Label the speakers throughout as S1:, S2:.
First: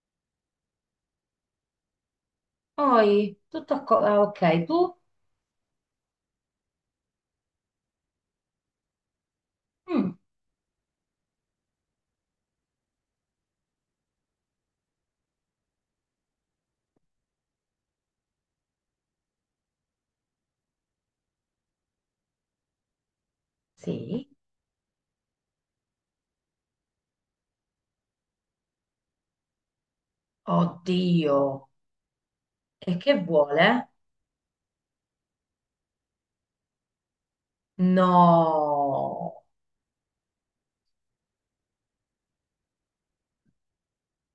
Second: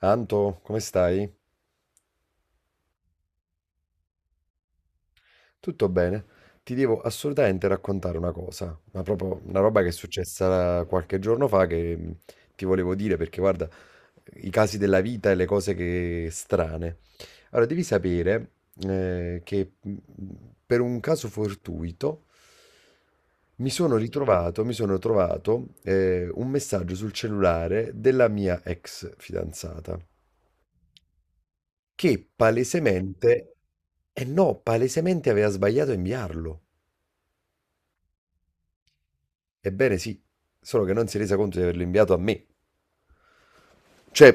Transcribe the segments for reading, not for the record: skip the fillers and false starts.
S1: Anto, come stai?
S2: Poi, tutto a co- ah, ok, tu?
S1: Tutto bene? Ti devo assolutamente raccontare una cosa, ma proprio una roba che è
S2: Mm,
S1: successa qualche giorno fa che ti volevo dire perché guarda, i casi della vita e le cose che strane. Allora, devi sapere che per un caso fortuito
S2: sì.
S1: mi sono trovato un messaggio sul cellulare della mia ex fidanzata
S2: Oddio.
S1: che
S2: E che
S1: palesemente,
S2: vuole?
S1: eh no, palesemente aveva sbagliato a inviarlo.
S2: No.
S1: Ebbene sì, solo che non si è resa conto di averlo inviato a me. Cioè,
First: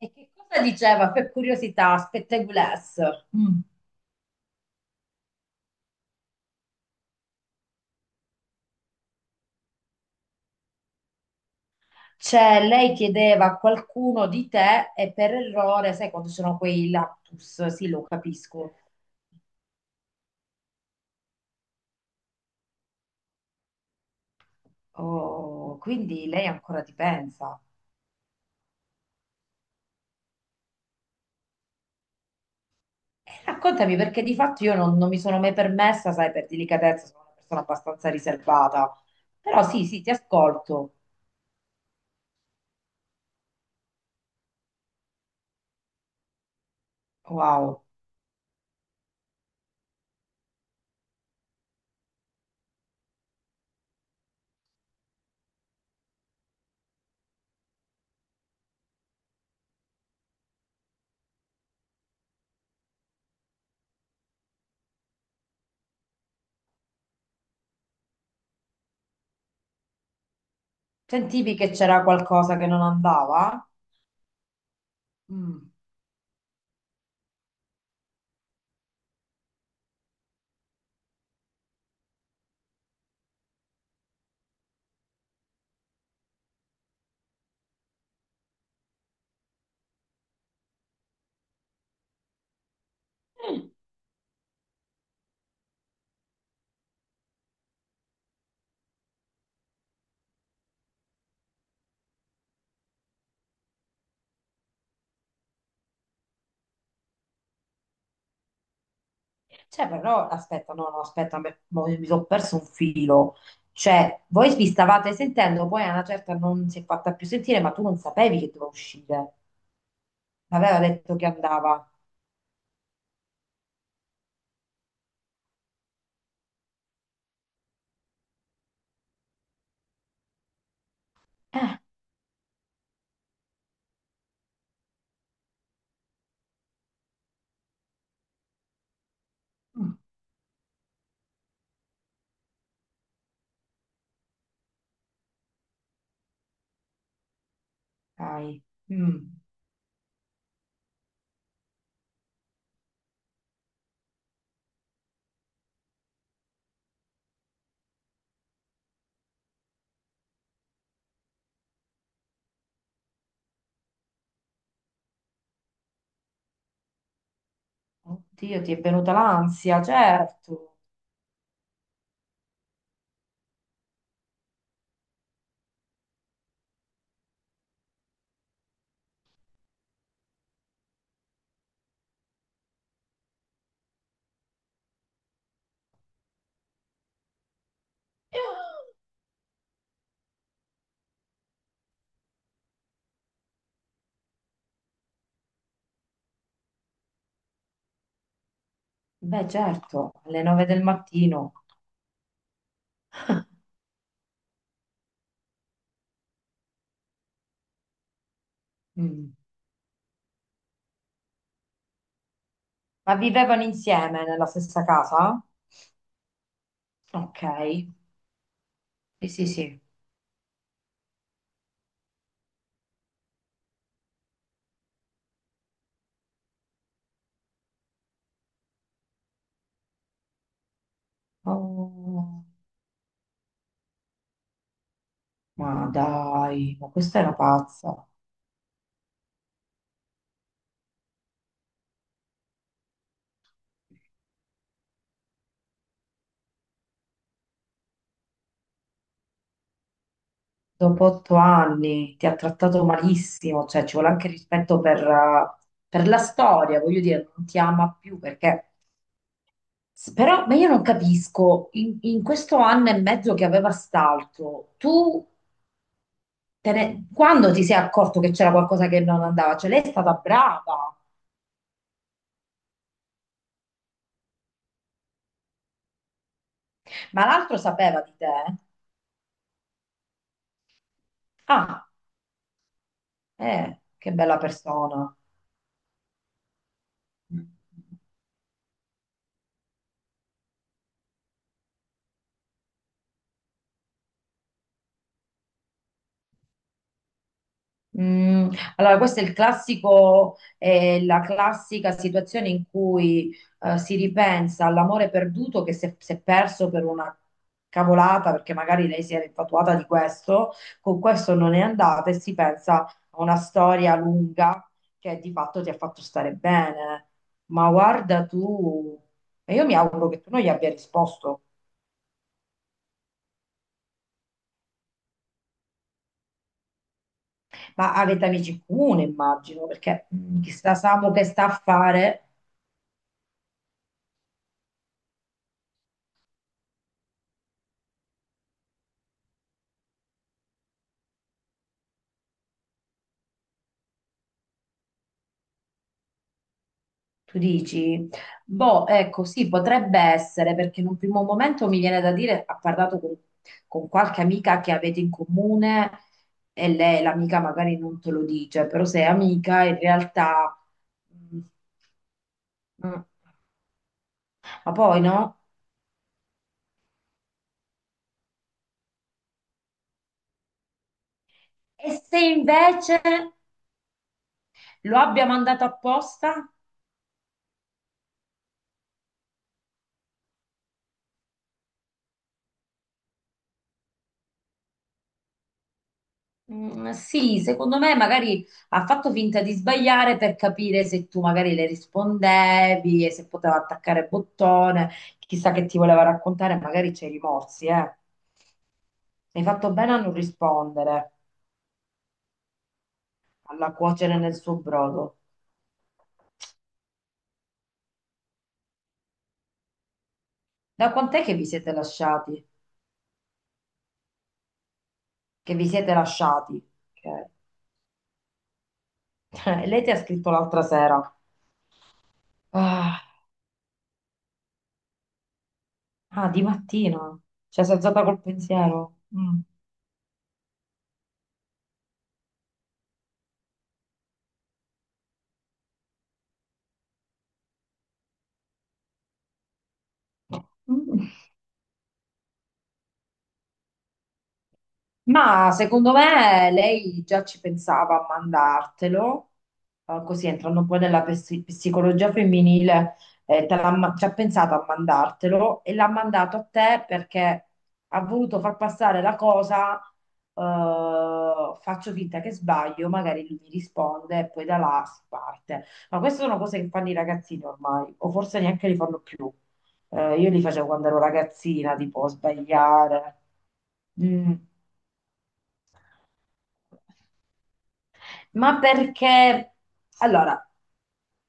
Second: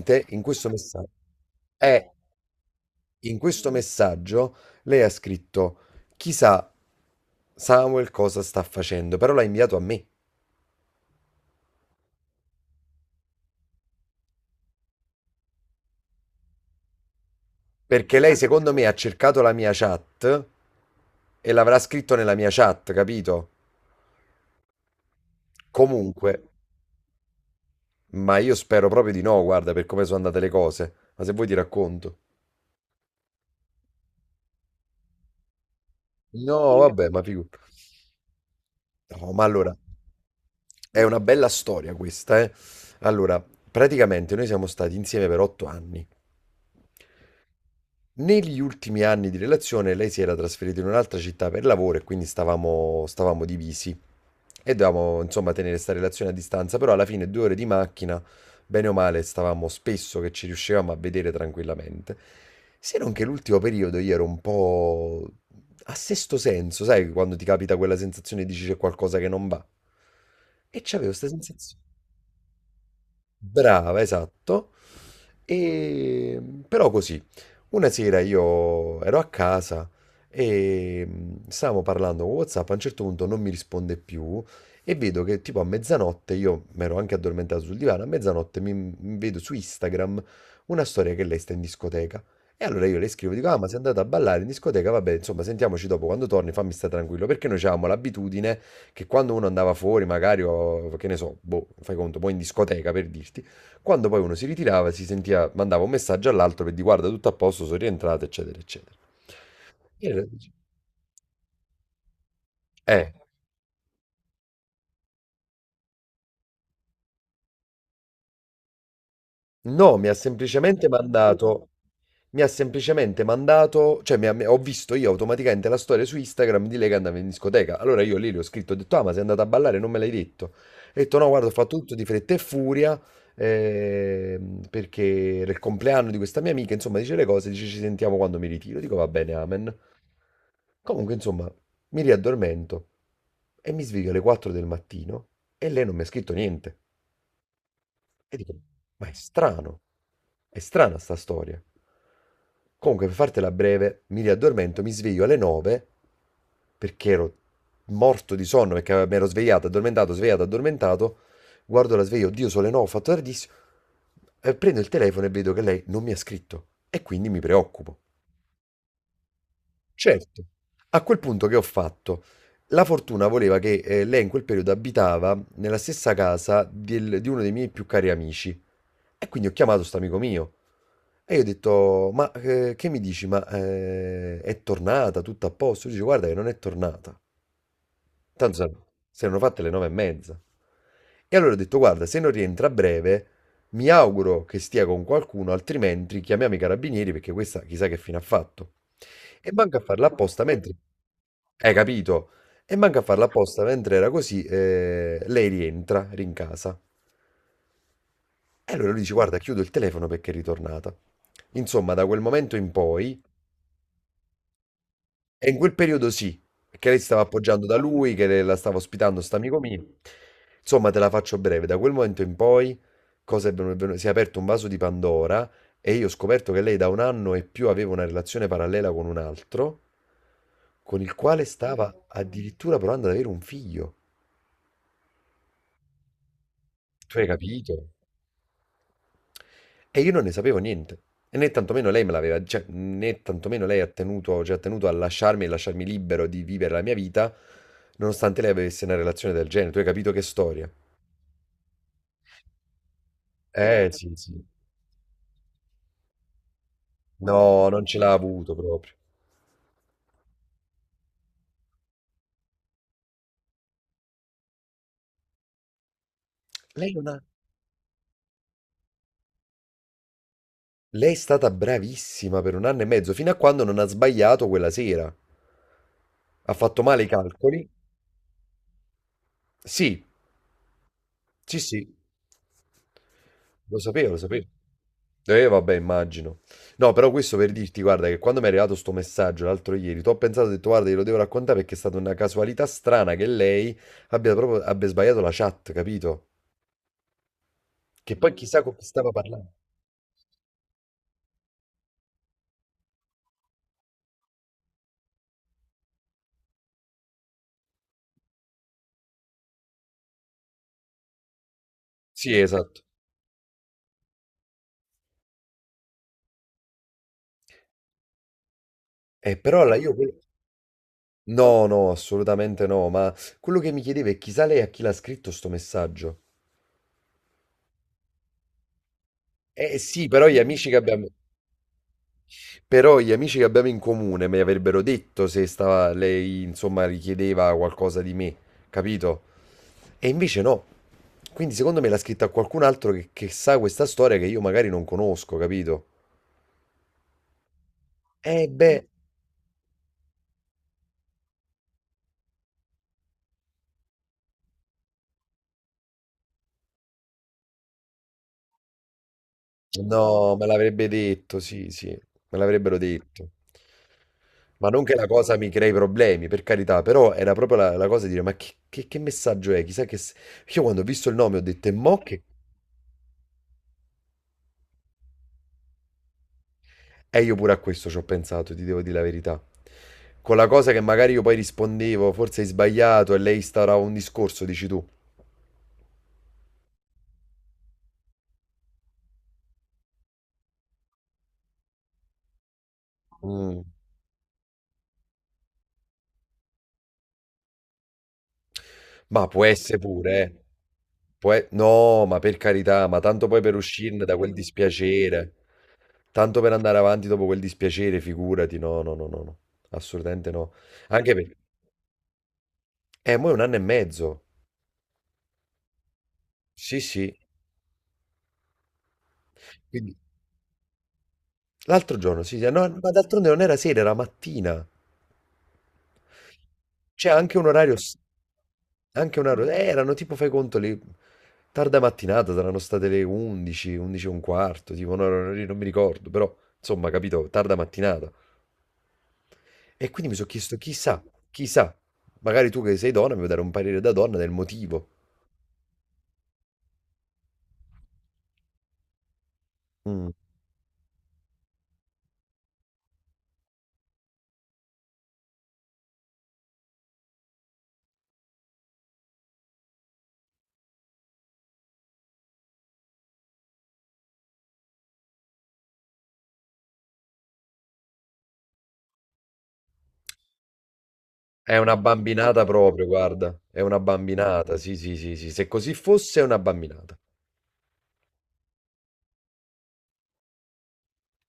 S2: E che cosa diceva? Per curiosità,
S1: eh,
S2: spetteguless.
S1: in
S2: Mm.
S1: questo messaggio lei ha scritto: chissà Samuel cosa sta facendo, però l'ha inviato a me.
S2: Cioè, lei chiedeva a qualcuno di te e per errore, sai quando sono quei lapsus? Sì, lo
S1: Perché lei, secondo
S2: capisco.
S1: me, ha cercato la mia chat e l'avrà scritto nella mia chat, capito?
S2: Oh, quindi
S1: Comunque,
S2: lei ancora ti pensa.
S1: ma io spero proprio di no, guarda, per come sono andate le cose. Ma se vuoi ti racconto.
S2: E raccontami perché di fatto io non mi sono mai permessa, sai, per
S1: No,
S2: delicatezza,
S1: vabbè,
S2: sono
S1: ma
S2: una
S1: figurati.
S2: persona abbastanza riservata.
S1: No, ma
S2: Però
S1: allora,
S2: sì, sì, ti ascolto.
S1: è una bella storia questa, eh. Allora, praticamente noi siamo stati insieme per 8 anni.
S2: Wow.
S1: Negli ultimi anni di relazione lei si era trasferita in un'altra città per lavoro e quindi stavamo divisi e dovevamo insomma tenere sta relazione a distanza, però alla fine 2 ore di macchina, bene o male, stavamo spesso che ci riuscivamo a vedere tranquillamente. Se non che l'ultimo periodo io ero un po' a sesto senso, sai, quando ti capita quella sensazione e dici c'è qualcosa che non va. E c'avevo questa
S2: Sentivi che
S1: sensazione.
S2: c'era qualcosa che non andava?
S1: Brava, esatto.
S2: Mm.
S1: E, però così, una sera io ero a casa e stavamo parlando con WhatsApp, a un certo punto non mi risponde più e vedo che tipo a mezzanotte, io mi ero anche addormentato sul divano, a mezzanotte mi vedo su Instagram una storia che lei sta in discoteca. E allora io le scrivo, dico, ah ma
S2: Mm.
S1: sei andata a ballare in discoteca, vabbè, insomma, sentiamoci dopo, quando torni fammi stare tranquillo, perché noi avevamo l'abitudine che quando uno andava fuori, magari, o, che ne so, boh, fai conto, poi in discoteca per dirti, quando poi uno si ritirava, si sentiva, mandava un messaggio all'altro per dire guarda tutto a posto, sono rientrato, eccetera, eccetera.
S2: Cioè,
S1: E allora
S2: però,
S1: dici,
S2: aspetta, no, no, aspetta, me- mo- mi sono perso un
S1: eh.
S2: filo. Cioè, voi vi stavate sentendo, poi a una certa non si è fatta più sentire, ma tu non sapevi che doveva uscire.
S1: No,
S2: Aveva detto che andava.
S1: mi ha semplicemente mandato, cioè ho visto io automaticamente la storia su Instagram di lei che andava in discoteca. Allora io lì le ho scritto, ho detto, ah, ma sei andata a ballare, non me l'hai detto. Ho detto, no, guarda, ho fatto
S2: Eh,
S1: tutto di fretta e furia, perché era il compleanno di questa mia amica, insomma, dice le cose, dice ci sentiamo quando mi ritiro. Dico, va bene, amen.
S2: mm,
S1: Comunque, insomma, mi riaddormento e mi sveglio alle 4 del mattino e lei non mi ha scritto niente. E dico,
S2: dai.
S1: ma è
S2: Mm.
S1: strano, è strana sta storia. Comunque, per fartela breve, mi riaddormento, mi sveglio alle 9 perché ero morto di sonno, perché mi ero svegliato, addormentato, svegliato, addormentato. Guardo la sveglia, oddio, sono le 9, ho fatto tardissimo. Prendo il telefono e vedo che lei non mi ha scritto e quindi mi preoccupo.
S2: Oddio, ti è venuta l'ansia,
S1: Certo.
S2: certo.
S1: A quel punto che ho fatto? La fortuna voleva che lei in quel periodo abitava nella stessa casa di uno dei miei più cari amici. E quindi ho chiamato sto amico mio e io ho detto: ma che mi dici? Ma è tornata tutto a posto? Lui dice: guarda che non è tornata. Tanto sa- si erano fatte le 9:30. E allora ho detto, guarda, se non rientra a breve, mi auguro che stia con qualcuno, altrimenti chiamiamo i carabinieri perché questa chissà che fine ha fatto.
S2: Beh,
S1: E manca a farla
S2: certo, alle
S1: apposta
S2: nove
S1: mentre...
S2: del mattino.
S1: Hai capito? E manca a farla apposta mentre era così, lei rientra, rincasa. E allora lui dice,
S2: Mm.
S1: guarda, chiudo il telefono perché è ritornata. Insomma, da quel momento in
S2: Ma
S1: poi
S2: vivevano insieme nella stessa casa?
S1: e in quel periodo sì, perché lei si stava
S2: Ok.
S1: appoggiando da lui, la stava ospitando,
S2: Sì,
S1: sta
S2: sì,
S1: amico
S2: sì.
S1: mio. Insomma, te la faccio breve, da quel momento in poi cosa è venu- si è aperto un vaso di Pandora e io ho scoperto che lei da un anno e più aveva una relazione parallela con un altro, con il quale stava
S2: Oh,
S1: addirittura provando ad avere un figlio.
S2: ma dai, ma
S1: Tu
S2: questa è
S1: hai
S2: una
S1: capito?
S2: pazza.
S1: E io non ne sapevo niente. E né tantomeno lei me l'aveva, cioè, né tantomeno lei ha tenuto, cioè, ha tenuto a lasciarmi e lasciarmi libero di vivere la mia vita, nonostante lei avesse una relazione del genere. Tu hai capito che storia?
S2: Dopo otto anni ti ha trattato malissimo, cioè ci vuole
S1: Sì,
S2: anche
S1: sì.
S2: rispetto per la storia, voglio dire, non ti
S1: No, non ce
S2: ama
S1: l'ha
S2: più
S1: avuto
S2: perché...
S1: proprio.
S2: S- Però, ma io non capisco, in questo anno e mezzo che aveva st'altro, tu te
S1: Lei non
S2: ne-
S1: ha...
S2: quando ti sei accorto che c'era qualcosa che non andava? Cioè lei è stata brava,
S1: Lei è stata bravissima per un anno e mezzo, fino a quando non ha sbagliato quella sera. Ha fatto male i
S2: ma l'altro
S1: calcoli.
S2: sapeva di te?
S1: Sì, sì, sì,
S2: Ah,
S1: lo sapevo,
S2: che
S1: lo
S2: bella
S1: sapevo.
S2: persona.
S1: Vabbè, immagino. No, però questo per dirti, guarda, che quando mi è arrivato sto messaggio l'altro ieri, tu ho pensato, ho detto, guarda, glielo devo raccontare perché è stata una casualità strana che lei abbia sbagliato la chat, capito? Che poi
S2: Mm,
S1: chissà con chi
S2: allora,
S1: stava
S2: questo è il
S1: parlando.
S2: classico, la classica situazione in cui si ripensa all'amore perduto che si è perso per una cavolata, perché magari lei si era infatuata di questo, con questo non è andata e si
S1: Sì, esatto.
S2: pensa a una storia lunga che di fatto ti ha fatto stare bene. Ma guarda tu, e
S1: Però
S2: io mi
S1: la io...
S2: auguro
S1: quello-
S2: che tu non gli abbia risposto,
S1: No, no, assolutamente no, ma quello che mi chiedevo è chissà lei a chi l'ha scritto sto messaggio.
S2: ma avete amici in comune, immagino,
S1: Eh
S2: perché
S1: sì, però gli amici
S2: chissà
S1: che abbiamo...
S2: Samu che sta a fare.
S1: Però gli amici che abbiamo in comune mi avrebbero detto se stava, lei, insomma, richiedeva qualcosa di me, capito? E invece no. Quindi secondo me l'ha scritta qualcun altro che sa questa storia che io magari non conosco, capito?
S2: Tu dici?
S1: Mm, beh,
S2: Boh, ecco, sì, potrebbe essere, perché in un primo momento mi viene da dire, ha parlato con qualche amica che avete in comune e lei, l'amica magari non te lo dice, però sei amica in
S1: no, me
S2: realtà...
S1: l'avrebbe detto,
S2: Mm,
S1: sì, sì, me l'avrebbero
S2: mm.
S1: detto. Ma
S2: Ma
S1: non che
S2: poi
S1: la cosa
S2: no?
S1: mi crei problemi, per carità, però era proprio la cosa di dire, ma che messaggio è? Chissà che... se-" Io quando ho visto il nome ho detto, e
S2: E
S1: mo
S2: se
S1: che...
S2: invece lo abbia mandato apposta?
S1: E io pure a questo ci ho pensato, ti devo dire la verità. Con la cosa che magari io poi rispondevo, forse hai sbagliato e lei starà un discorso, dici tu.
S2: Mm, sì, secondo me magari ha fatto finta di sbagliare per capire se tu magari le rispondevi e se poteva
S1: Mm.
S2: attaccare bottone, chissà che ti voleva raccontare, magari c'è i rimorsi, eh.
S1: Ma
S2: Hai
S1: può
S2: fatto
S1: essere
S2: bene a non
S1: pure, eh.
S2: rispondere,
S1: No, ma per carità, ma tanto poi per
S2: alla
S1: uscirne da
S2: cuocere
S1: quel
S2: nel suo brodo.
S1: dispiacere, tanto per andare avanti dopo quel dispiacere, figurati, no, no, no, no, no, assolutamente no.
S2: Da
S1: Anche
S2: quant'è che
S1: perché,
S2: vi siete lasciati?
S1: mo è un anno e mezzo,
S2: Che vi siete lasciati?
S1: sì, sì.
S2: Ok. Lei ti
S1: Quindi...
S2: ha scritto l'altra sera.
S1: l'altro giorno, sì, sì, no, ma
S2: Ah,
S1: d'altronde non era sera, era mattina.
S2: ah, di mattina.
S1: C'è anche un
S2: Cioè, sei
S1: orario, s-
S2: alzata col pensiero.
S1: anche un
S2: Mm.
S1: orario, erano tipo, fai conto, saranno state le 11, 11 e un quarto, tipo, no, no, no, non mi ricordo, però, insomma, capito, tarda mattinata. E quindi mi sono chiesto, chissà,
S2: Mm.
S1: chissà, magari tu che sei donna mi vuoi dare un parere da donna del motivo.
S2: Ma secondo me lei già ci pensava a mandartelo,
S1: Mm.
S2: così entrando poi nella psi- psicologia femminile, te l'ha ma- ci ha pensato a mandartelo e l'ha mandato a te perché ha voluto far passare la cosa, faccio finta che sbaglio, magari lui mi risponde e poi da là si parte. Ma queste sono cose che fanno i ragazzini ormai, o forse neanche li fanno più. Io li facevo quando ero
S1: È
S2: ragazzina,
S1: una
S2: tipo
S1: bambinata proprio,
S2: sbagliare.
S1: guarda, è una
S2: Mm.
S1: bambinata, sì, sì, sì, sì, se così fosse è una bambinata.
S2: Ma perché, allora,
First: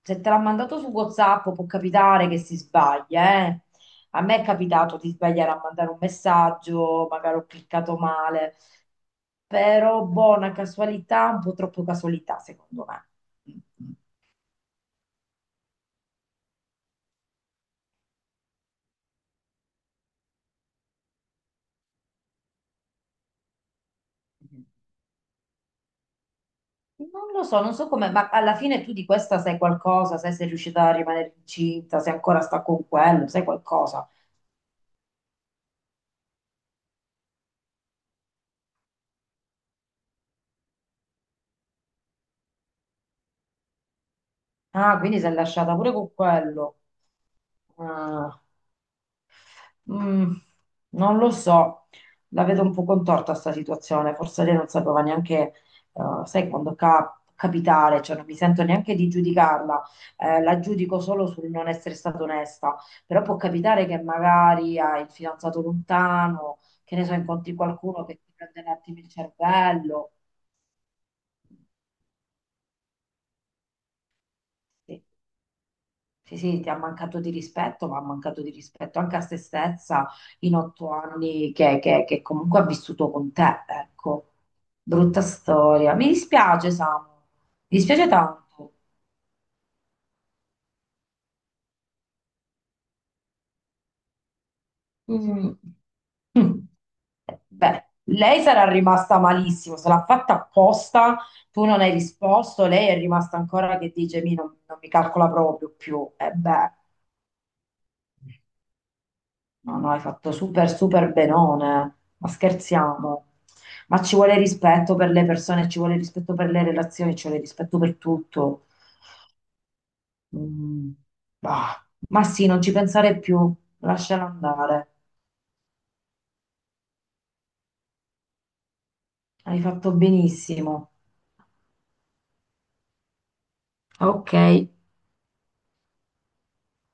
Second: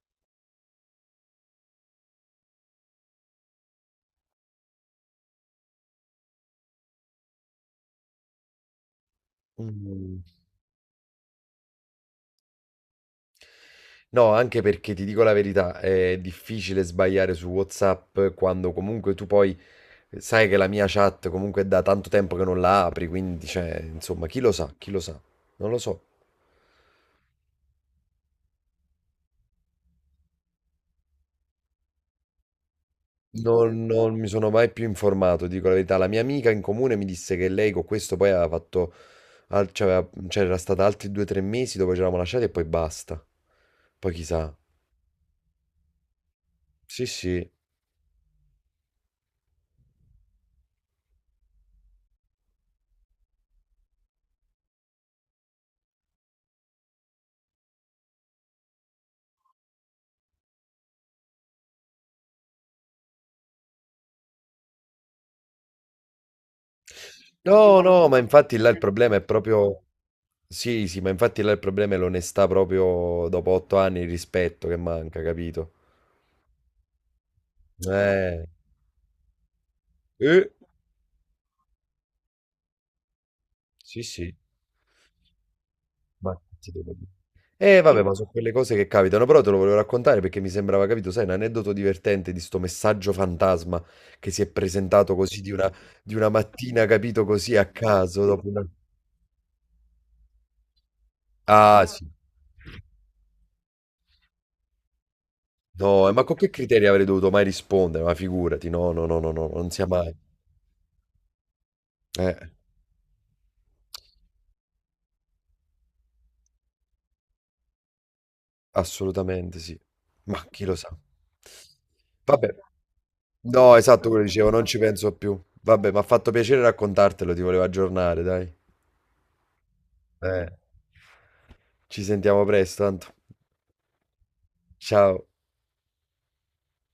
S2: se te l'ha mandato su WhatsApp può capitare che si sbaglia, eh. A me è capitato di sbagliare a mandare un messaggio, magari ho cliccato male, però
S1: Mm.
S2: buona casualità, un po' troppo casualità, secondo me. Mm.
S1: No, anche perché ti dico la verità, è difficile sbagliare su WhatsApp quando comunque tu poi sai che la mia chat comunque è da tanto tempo che non la apri, quindi cioè, insomma,
S2: Mhm.
S1: chi lo sa, non lo so.
S2: Non lo so, non so come, ma alla fine tu di questa sai qualcosa, sai se è riuscita a rimanere incinta, se ancora sta con quello, sai
S1: Non,
S2: qualcosa.
S1: non mi sono mai più informato, dico la verità. La mia amica in comune mi disse che lei con questo poi aveva fatto, al- cioè, aveva- c'era stata altri 2 o 3 mesi dove ci eravamo lasciati e poi basta. Poi chissà.
S2: Ah, quindi si è lasciata pure con quello.
S1: Sì, sì.
S2: Ah. Mm, non lo so, la vedo un po' contorta sta situazione, forse lei non sapeva neanche, sai, quando cap- capitare, cioè non mi sento neanche di giudicarla, la giudico solo sul non essere stata onesta, però può capitare che magari hai il fidanzato lontano, che ne so, incontri
S1: No,
S2: qualcuno
S1: no,
S2: che
S1: ma
S2: ti
S1: infatti
S2: prende un
S1: là il
S2: attimo il
S1: problema è proprio...
S2: cervello.
S1: Sì, sì, ma infatti là il problema è l'onestà proprio dopo 8 anni, il rispetto che
S2: Sì.
S1: manca, capito?
S2: Sì, sì, ti ha mancato di rispetto, ma ha mancato
S1: Eh,
S2: di rispetto anche a se stessa
S1: eh,
S2: in otto anni che comunque ha vissuto con te,
S1: sì,
S2: ecco.
S1: sì,
S2: Brutta storia. Mi
S1: ma che ti
S2: dispiace,
S1: devo
S2: Samu.
S1: dire?
S2: Mi
S1: Vabbè, sì,
S2: dispiace
S1: ma sono
S2: tanto.
S1: quelle cose che capitano, però te lo volevo raccontare perché mi sembrava, capito, sai, un aneddoto divertente di sto messaggio fantasma che si è presentato così
S2: Mm.
S1: di una
S2: Mm.
S1: mattina, capito, così a
S2: Beh,
S1: caso,
S2: lei
S1: dopo una...
S2: sarà rimasta malissimo, se l'ha fatta apposta, tu non
S1: Ah,
S2: hai
S1: sì.
S2: risposto, lei è rimasta ancora che dice, mi non, non mi calcola proprio
S1: No,
S2: più.
S1: ma
S2: E
S1: con che
S2: beh.
S1: criteri avrei dovuto mai rispondere? Ma figurati, no, no, no, no, no, non
S2: No,
S1: sia
S2: no, hai
S1: mai.
S2: fatto super, super benone, eh. Ma
S1: Eh.
S2: scherziamo. Ma ci vuole rispetto per le persone, ci vuole rispetto per le relazioni, ci vuole rispetto per tutto.
S1: Assolutamente sì. Ma chi lo
S2: Mm,
S1: sa.
S2: bah. Ma sì,
S1: Vabbè.
S2: non ci pensare più,
S1: No, esatto, quello
S2: lasciala
S1: dicevo, non ci
S2: andare.
S1: penso più. Vabbè, mi ha fatto piacere raccontartelo, ti volevo aggiornare, dai.
S2: Hai fatto
S1: Eh,
S2: benissimo.
S1: ci sentiamo presto, tanto.
S2: Ok.
S1: Ciao.